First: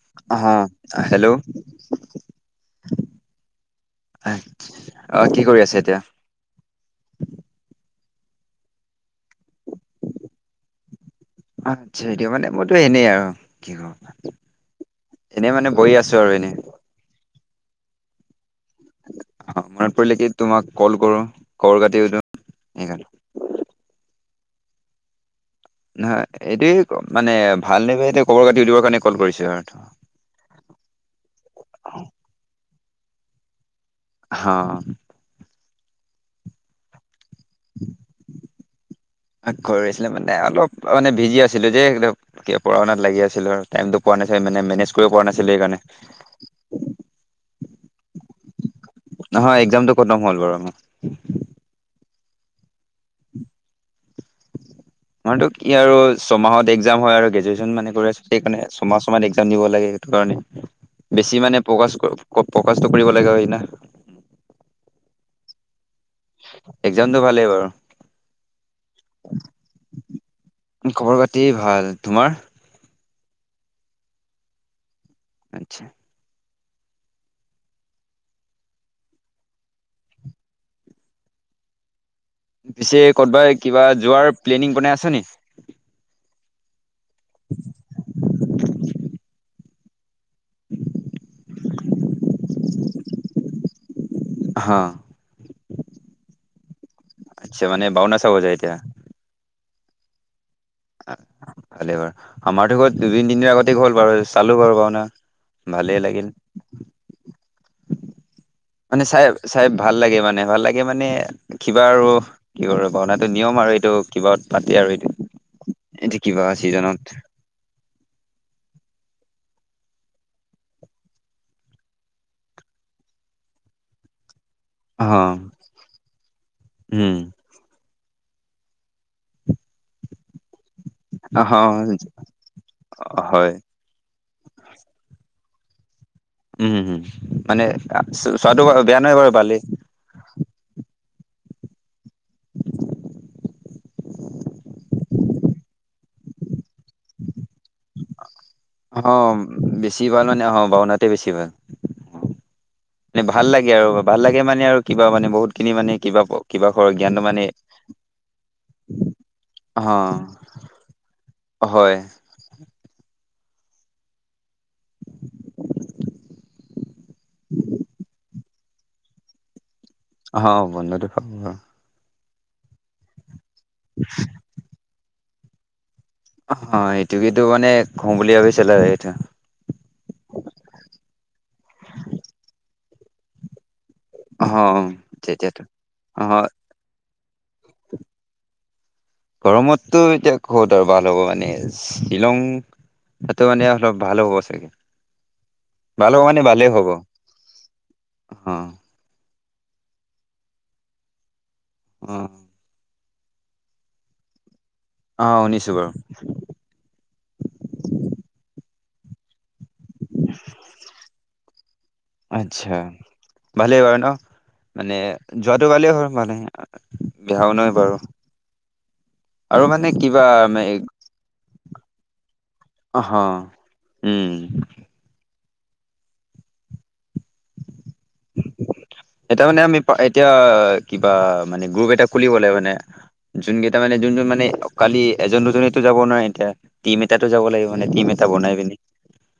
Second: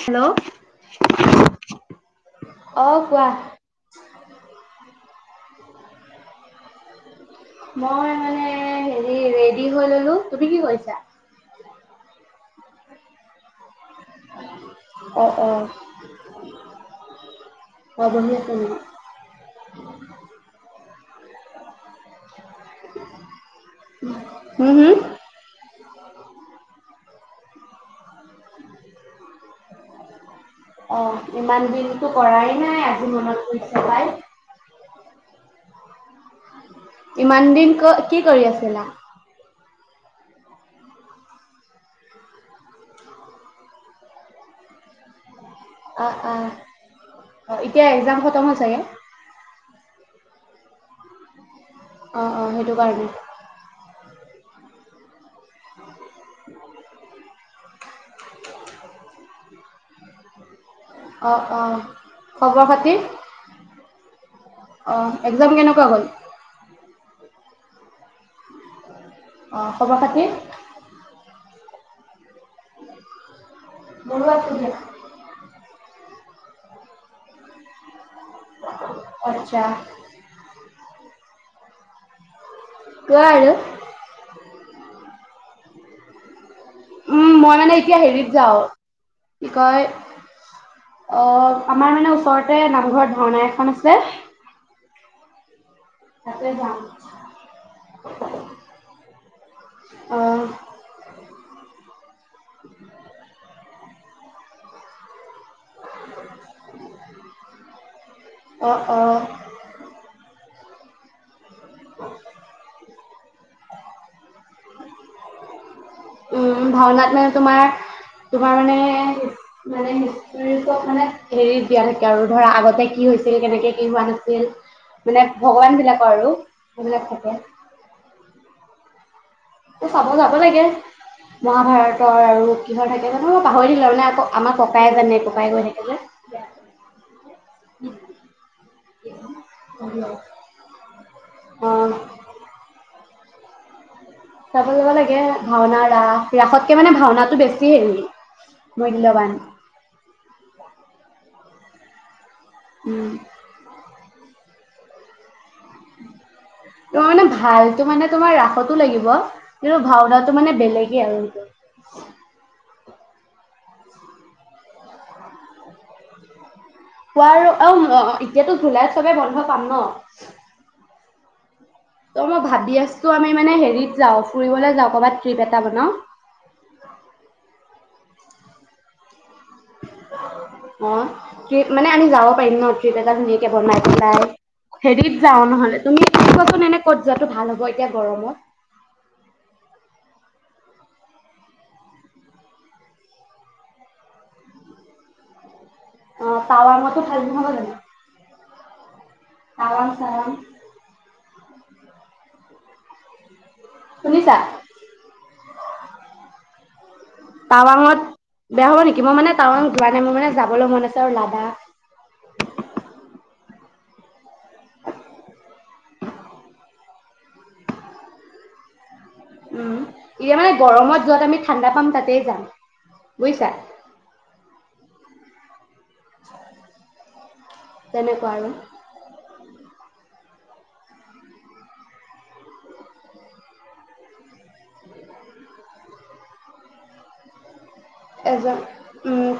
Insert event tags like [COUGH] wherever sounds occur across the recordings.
Hello আহ, hello? অ' কোৱা। আহ কি কৰি আছে, এতিয়া? মই মানে হেৰি ৰেডি হৈ ললো তুমি কি কৰিছা? এ এনেই আৰু কি কৰ অ' এনেই মানে অ'। বহি আছো আৰু এনেই অ বহি আছা নেকি? অ, মনত পৰিলে কি তোমাক কল কৰো। খৰ কাটি উ দি [UNINTELLIGIBLE] হোঁ হোঁ নহয় এইটোৱে মানে ভাল নে বেয়া এতিয়া খবৰ কাতি উলিয়াবৰ কাৰণে কল কৰিছে আৰু অ, ইমান দিনতো কৰাই নাই আজি মনত পৰিছে পাই। অহঁ। ইমান দিন কি কৰি আছিলা কৰিছিলে মানে অলপ মানে বিজি আছিলো যে ম পঢ়া শনাত লাগি আছিল আৰু। টাইমটো পোৱা না মানে মেনেজ কৰিব পৰা নাই। আহ আহ অ' এতিয়া এক্জাম খতম হ'ল চাগে? [UNINTELLIGIBLE] [UNINTELLIGIBLE] নহয় এক্জামটো খতম হ'ল বাৰু। [INAUDIBLE] অঁ', অঁ', সেইটো কাৰণে। মটো কি আৰু ছমাহত এক্জাম হয় আৰু গ্ৰেজুৱেচন মানে কৰি আছো সেইকাৰণে ছমাহ ছয়ম এক্াম দিব [UNINTELLIGIBLE] লাগে কাৰণে? বেছি অ' মানে অ'। প্ৰকাশ খবৰ প্ৰকাশটো খাতি? কৰিব লাগা হয় ন অ' এক্জাম কেনেকুৱা গল [UNINTELLIGIBLE] এক্জামটো ভালেই বাৰু। অ খবৰ পাতি খবৰ পাতি ভাল তোমাৰ বৰুোৱা চুধা। [UNINTELLIGIBLE] আতছা পৰ্জা পিছে কোৱা আৰু ক'বাই কিবা যোৱাৰ প্লেনিং আছে নেকি। উম, মই মানে এতিয়া হেৰিত যাওঁ। গ [UNINTELLIGIBLE] অ, আমাৰ মানে ওচৰতে নাম। ঘৰত ভাওণা এখন আছে [UNINTELLIGIBLE] অ। তাতে যাম। আচ্ছা মানে ভাওনা চাব হৈ যায় এতিয়া। [UNINTELLIGIBLE] আহ ভাল হয় আমাৰ ত দু-দিন [UNINTELLIGIBLE] দিন, দি আগত হ'ল বাৰু চালো বাৰু পাওনা [UNINTELLIGIBLE] ভালেই লাগিল। অ', মানে অ', চাহেব, চাহেব ভাল লাগে মানে ভাল লাগে। [UNINTELLIGIBLE] গে মানে কিবা আৰু কি কৰে, ভাওনাটো নিয়ম আৰু। এইটো কিবা পাতি আৰু এইটো। [UNINTELLIGIBLE] কিবা উম চিজনত ভাওনাত মানে তোমাৰ তোমাৰ মানে মানে হিষ্টীৰ ওপৰত মানে হেৰিত দিয়া থাকে আৰু ধৰা আগতে কি হৈছিল কেনেকে কি হোৱা নাছিল অ [UNINTELLIGIBLE] মানে ভগৱান বিলাকৰ আৰু সেইবিলাক উম থাকে চাব যা। আক লাগে, অ মহাভাৰতৰ আৰু কিহৰ থাকে জানো হয় পাহৰিলো মানে আকৌ আমাৰ ককাইে জানে ককাই গৈ থাকে যে। উম, উম, মানে চোৱাটো বেয়া নহয় বাৰু ভালে। অ'। চাব যাব লাগে ভাওনা ৰাস, ৰাসত। মূল্যৱান অ' বেছি ভাল মানে অ' ভাওনাতো বেছি ভাল। উম মানে ভাল লাগে আৰু। ভাল লাগে মানে আৰু কিবা মানে বহুত। খিনি মানে কিবা কিবা ঘৰৰ তোমাৰ জ্ঞানটো মানে ভালটো মানে তোমাৰ ৰাসতো লাগিব কিন্তু অ ভাওনাটো মানে বেলেগে আৰু। হয় খোৱা অ' এতিয়াতো জুলাইত চবে বন্ধ পাম ন। অ' বন্ধটো। [UNINTELLIGIBLE] ত' মই ভাবি আছো আমি মানে হেৰিত যাওঁ ফুৰিলৈ যাওঁ ক'ৰবাত। ট্ৰিপ এটা বনাওঁ। অ', অ'এইটো কিন্তু মানে। কও বুলি ভাবিছিলো এইটো অ' ত্ৰিপ মানে আমি যাব পাৰিম ন ট্ৰিপ এটা ধুনীয়াকে বনাই বনাই অ হেৰিত যাওঁ তেতিয়াতো নহ'লে তুমি অ চাবাচোন এনে ক'ত যোৱাটো ভাল হ'ব এতিয়া গৰমত? গৰমতটো এতিয়া ক'ত আৰু ভাল হ'ব মানে শ্বিলং তাতে মানে অলপ ভাল হ'ব চাগে। ভাল হ'ব অ' মানে ভালেই হ'ব টাৱাঙতো ভাল হব জানো। অ'। টাৱাং চাৱাং। অ'। শুনিছা? অ' শুনিছো বাৰু। টাৱাঙত বেয়া হব নেকি? মই মানে টাৱাং যোৱা নাই। মোৰ মানে যাবলৈ মন আছে আৰু লাডাখ। আচ্ছা ভালেই বাৰু ন মানে যোৱাটো ভালেই হয় ভালে বেয়াও নহয় বাৰু। আৰু উম মানে কিবা এতিয়া মানে গৰমত য'ত আমি ঠাণ্ডা পাম তাতেই যাম অহ বুজিছা? উম [INAUDIBLE] তেনেকুৱা আৰু এতিয়া মানে আমি এতিয়া কিবা মানে গ্ৰুপ এটা খুলিব লাগে মানে, যোন কেইটা মানে যোন যোন মানে খালি এজন দুজনেতো যাব নোৱাৰে এতিয়া টিম এটাতো যাব লাগিব। মানে টিম এটা বনাই এজন পিনি উম,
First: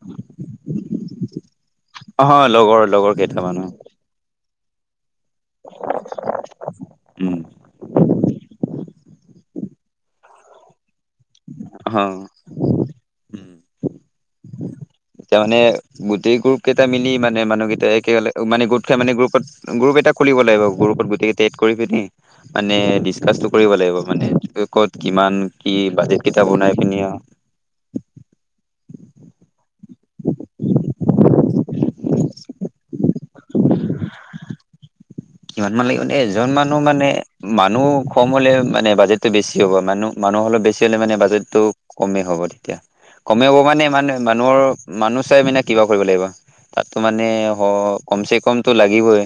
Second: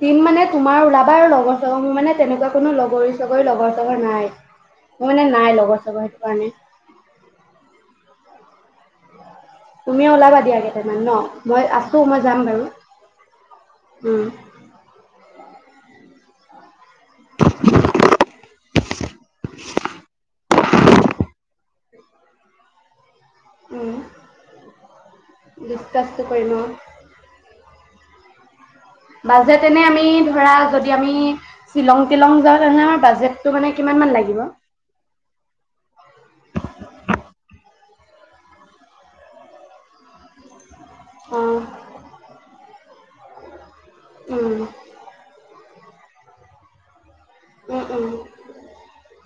টিম মানে তোমাৰ যাবা আৰু লগত মানে অহ তেনেকুৱা কোনো লগৰ লগৰ লগৰী চগৰী কেইটামান লগৰ চগৰ নাই। মোৰ মানে নাই লগৰ চাগৰ সেইটো কাৰণে অহ তুমিও ওলাবা দিয়া [UNINTELLIGIBLE] ন মই অহ আছো মই জাম বাৰু উম উম এতিয়া মানে গোটেই গ্ৰুপ কেইটা মিলি মানে মানুহকেইটা একে মানে মানে গ্ৰুপত-গ্ৰুপ এটা খুলিব লাগিব। গ্ৰুপত গোটেইকেইটা এড কৰি কিনে মানে [UNINTELLIGIBLE] কৰিব উম, লাগিব মানে ক'ত কিমান কি ডিচকাচটো বাজেট কিটা কৰিম অ, বনাই পিনি বাজেট এনে আমি ধৰা যদি আমি শ্বিলং তিলং যাওঁ তেনেহলে আমাৰ বাজেটটো মানে কিমান মান লাগিব কিমান মান লাগিব মানে এজন মানুহ মানে মানুহ কম হলে মানে বাজেটটো বেছি হ'ব মানুহ মানুহ অলপ বেছি মানে অ', বাজেটো কমেই হ'ব তেতিয়া কমে হব মানে মানে উম, মানুহৰ মানুহ চাই মানে কিবা কৰিব লাগিব তাত মানে উম, উম, কম চে কমতটো লাগিবই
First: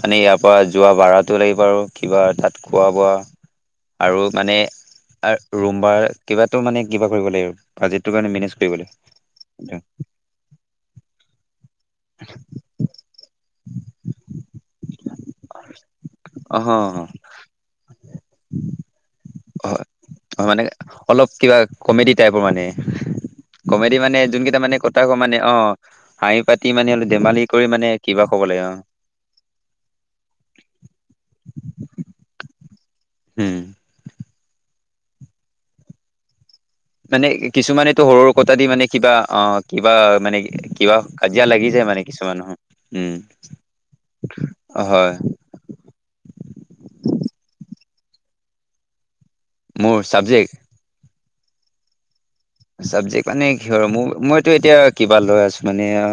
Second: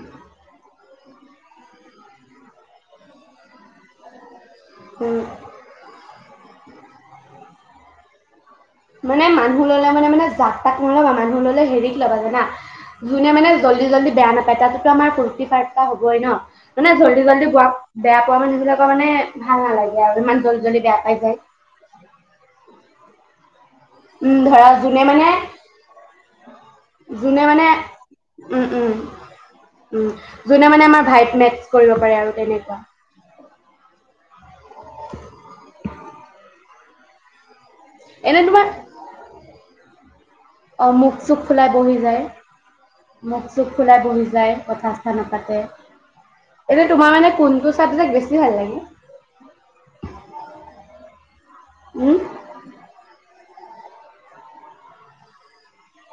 মানে ই যোৱা ভঢ়াতো লাগিব আৰু কিবা তাত খোৱা বোৱা আৰু মানে উম। ৰুম বাৰ কিবাটো মানে কিবা কৰিব লাগিব বাজেটো কাৰণে মেনেজ কৰিব লাগিব। মানে মানুহ ললে মানে মানে জাক তাক নল'বা মানুহ ললে হেৰিক ল'বা জানা যোনে মানে জল্দি জল্দি বেয়া নাপায় তাতোতো আমাৰ পূৰ্ণ ফাৰ্টা হবই ন অ মানে হয় জল্দি জল্দি প বেয়া পোৱা মানুইবিলাকৰ মানে ভাল নালাগে আৰু ইমান হয়-হয় জল্দি মানে জল্দি বেয়া পাই অলপ যায়। কিবা কমেডি টাইপৰ মানে কমেডি মানে উম যোনকেইটা ধৰা কথা যোনে ক মানে অ হাঁহি পাতি মানে অলপ ধেমালি যোনে কৰি মানে কিবা ক'ব লাগে অ উম উম উম যোনে মানে আমাৰ ভাইব মেত্চ কৰিব পাৰে আৰু তেনেকুৱা হুম মানে কিছুমানেতো সৰু সৰু এনে কথাত দি তোমাৰ মানে কিবা অঁ কিবা মানে অ', কিবা মুখ চুখ কাজিয়া ফুলাই লাগি যায় বহি মানে কিছুমান উম মুখ চুখ ফুলাই বহি যায়, কথা চথা হয়। নাপাতে। তাক বেছি ভাল লাগে মোৰ চাবজেক্ট উম চবজেকট মানে কিহৰ মোৰ মইতো এতিয়া কিবা লৈ আছো মানে অ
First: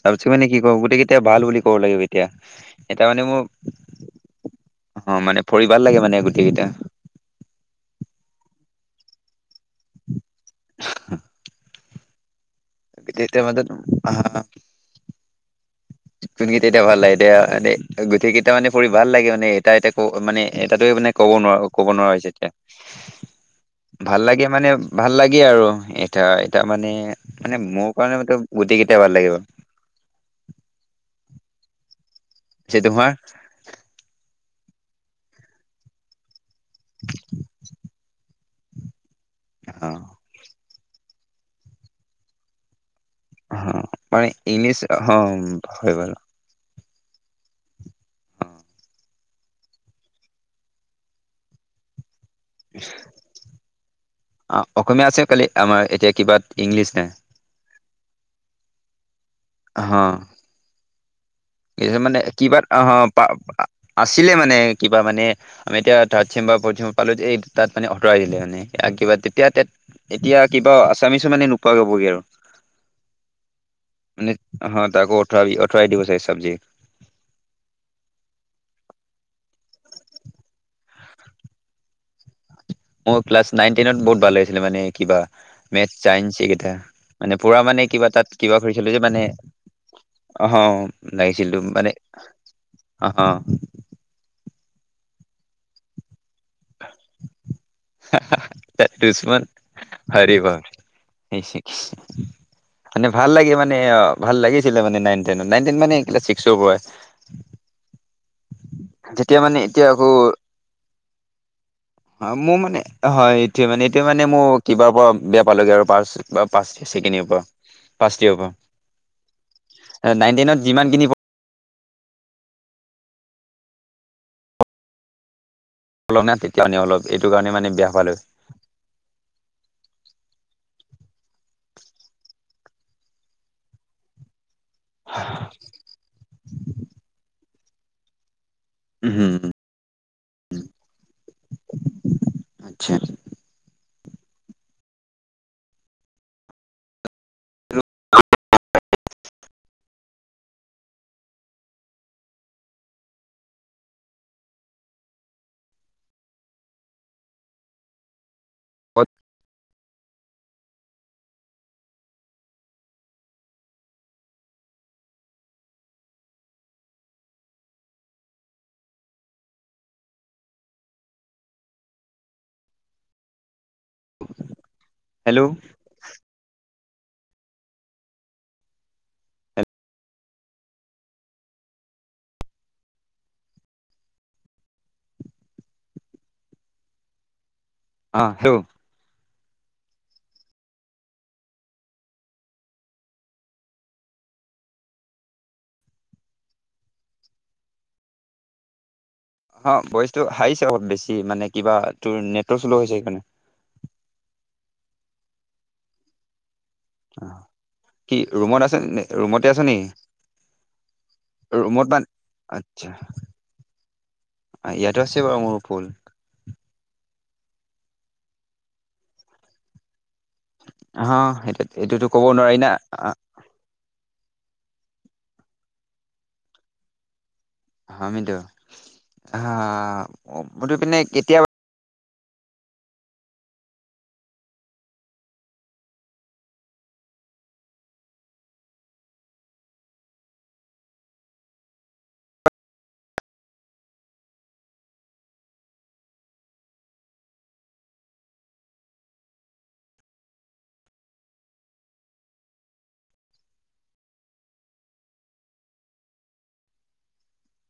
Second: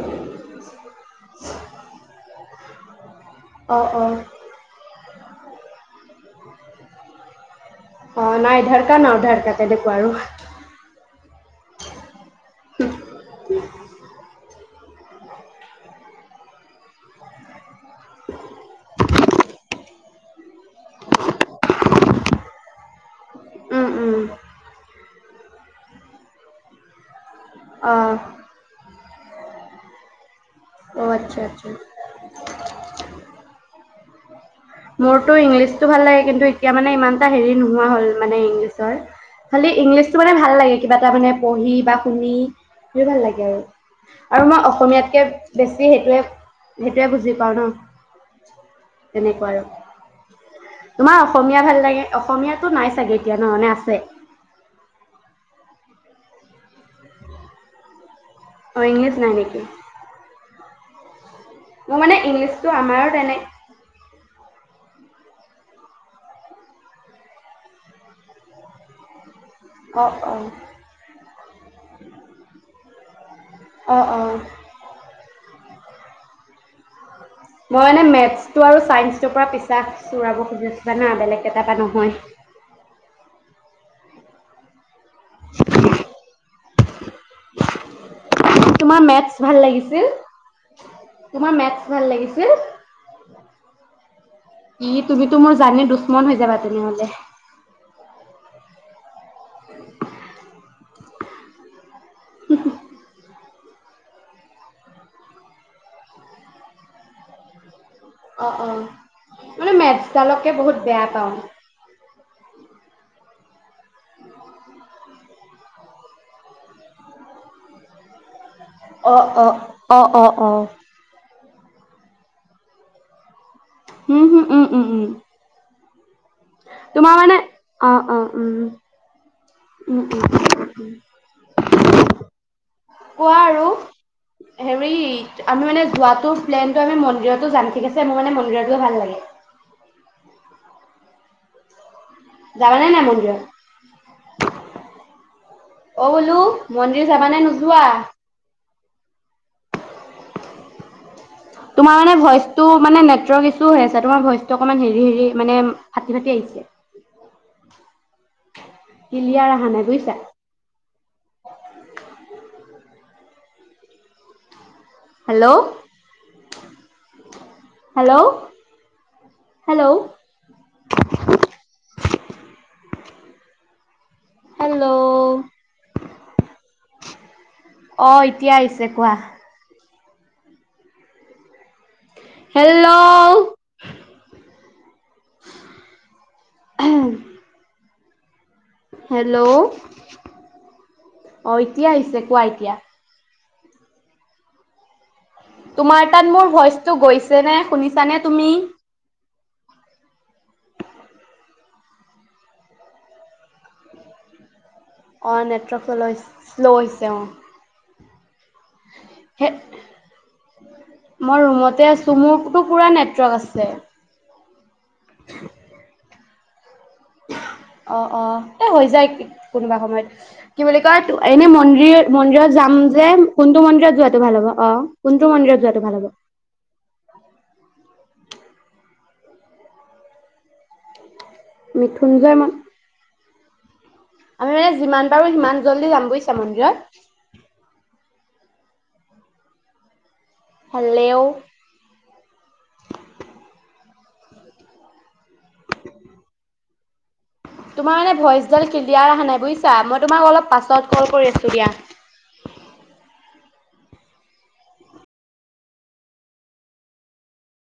চাব চ মানে কি ক গোটেই কেইতিয়া ভাল বুলি ক'ব লাগিব এতিয়া। ত মানে মোৰ অ', অ', অ মানে ফঢ়িবাল লাগে মানে গোটেই কেইটা অ নাই ঢাৰকা ন ঢাৰকাতে দেখো আৰু [UNINTELLIGIBLE] তিতিয়া মত অ কোনকেইটা এতিয়া ভাল লাগে এতিয়া এ গোটেই কেইটা মানে পঢ়ি ভাল লাগে মানে এটা এয়া ক মানে এটাতয়োনে কব নোৱাৰো ক'ব নোৱাৰা হৈছে এতিয়া। উম, [UNINTELLIGIBLE] ভাল উম, লাগে মানে ভাল লাগে। গে আৰু এতয়া এতা মানে মানে মোৰ কাৰণে অ', গোটেই কেইটা, কেতি ভাল লাগিব। অঁ আচ্ছা আচ্ছা। স তোমাৰ? মোৰতটো ইংলিছতটো ভাল লাগে কিন্তু এতিয়া মানে ইমানটা হেৰি নোহোৱা হ'ল মানে ইংলিছ ছয় খালি অ ইংলিছতটো মানে ভাল লাগে কিবা। তাৰমানে পঢ়ি বা শুনি দুু ভাল লাগে অ আৰু মানে আৰু মই ইংলিছ অ অসমীয়াতকে বেছি হয় বাৰু সেইটোৱে, সেইটোৱে বুজি পাওঁ ন। তেনেকুৱা আৰু তোমাৰ অসমীয়া ভাল লাগে। অসমীয়াাতটো নাই চাগৈ এতিয়া নহয় মানে আছে? অ অসমীয়া আছে খালি আমাৰ এতিয়া কিবা ইংলিছ ন অ ইংলিছ নাই নিকি? হা। মোৰ মানে কিবা ইংলিছটো অ আমাৰো তেনে আছিলে মানে কিবা মানে আমি এতিয়া থৰ্ড ছেম বা ফৌত ছেম পালো যে এই তাত মানে আঁতৰাই দিলে মানে কিবা এতিয়া অ', এতিয়া অ', কিবা আছামিছো মানে নোপোৱা যাবগৈ আৰু অ', মানে অ'। হ তাকো। ঠবি অতৰাই দিব চাগে চাবজেক্ত মই মানে মেটছটো আৰু চাইন্সটোৰ পৰা পিছা চোৰাব খুজিছিলো জানা, বেলেগ কেইটা বা নহয়। মোৰ ক্লাছ নাইন-টেনত বহুত ভাল লাগিছিলে মানে। কিবা মেচ চাইনচ এইকেইটা। মানে পুৰা মানে কিবা তাত কিবা কৰিছিলো তোমাৰ যে। মানে মেথছ ভাল লাগিছিল? অ, তোমাৰ লাগিছিল মেথছ মানে ভাল লাগিছিল? অ। ই তুমিতো মোৰ জানি দুছমন হৈ দে বাদ দিলো আৰু দে। দুছমন হৰি ব [UNINTELLIGIBLE] মানে ভাল লাগে মান মানে ভাল লাগিছিলে মানে নাইন টেনত। নাইন টেন মানে এই ক্লাছ ছিক্সৰ পৰাই। অ, অ। যেতিয়া মানে এতিয়া আকৌ অ। অ, মোৰ মানে হয়। তিয়া মানে এতিয়া মানে মোৰ কিবাৰ পৰা বেয়া পালেগে আৰু পাঁচ বা পাঁচ ছেকেণ্ড পৰা ফাচ য়েৰৰ পৰা। অ, অ। অ, অ, নাইন অ। টেনত যিমান খিনি উম উম উম উম উম অলপ না তেতিয়া মানে অলপ তোমাৰ এইটো মানে কাৰণে বেয়া অ পালো অ উম উ উম উম উ। কোৱা আৰু হেৰি আমি মানে যোৱাতো প্লেনটো আমি মন্দিৰতো জান ঠিকছে মান মোৰ মন্দিৰৰ ভাল লাগে। উম [INAUDIBLE] যাবা আচ্ছা নাই মন্দিৰত? অ, বোলো মন্দিৰ যাবা নে নোযো কোৱা। তোমাৰ মানে ভইচটো মানে নেটৱৰ্ক ইছু হৈ আছে। তোমাৰ ভইচটো অকমান হেৰি-হেৰি মানে ফাটি-ফাটি আহিছে। কিলিয়াৰ আহা নাই বুইছা? [INAUDIBLE] Hello hello hello. Hello hello অ, এতিয়া আহিছে কোৱা। হেল্লও [UNINTELLIGIBLE] অ হে হেল্ল' অ, এতিয়া আহিছে কোৱা এতিয়া। তোমাৰ তাত মোৰ ভইচটো গৈছে নে? শুনিছানে তুমি? অ ভইচটো হাইছে অলপ বেছি মানে কিবা তোৰ নেটটো শ্ল' হৈছে সেইকাৰণে অ নেটৱৰ্কলৈ শ্ল' হৈছে অঁ কি ৰুমত আছে ৰুমতে আছে নে মই ৰুমতে ৰুমত বা আছো মোৰতো পুৰা আচ্ছা নেটৱৰ্ক আছে ইয়াতো আছে বাৰু মোৰ ফুল অ অ এ হৈ যায় কোনোবা সময়ত কি বুলি কয় হা এনে সেইটো এইটোতো মন্দিৰ ক'ব মন্দিৰত নোৱাৰি না যাম যে কোনটো মন্দিৰত যোৱাতটো ভাল হ'ব [UNINTELLIGIBLE] অ কোনটো মন্দিৰত যোৱাটো ভাল হ'ব হয়িতো পিনে কেতিয়া [UNINTELLIGIBLE] থুজাই মা [UNINTELLIGIBLE] আমি মানে যিমান পাৰো সিমান জল্দি যাম বুজিছা মন্দিৰত হলেও [INAUDIBLE] তোমাৰ এনে ভইচবিডাল ক্লিয়াৰ অহা নাই বুজিছা মই তোমাক অলপ পাছত কল কৰি আছো দিয়া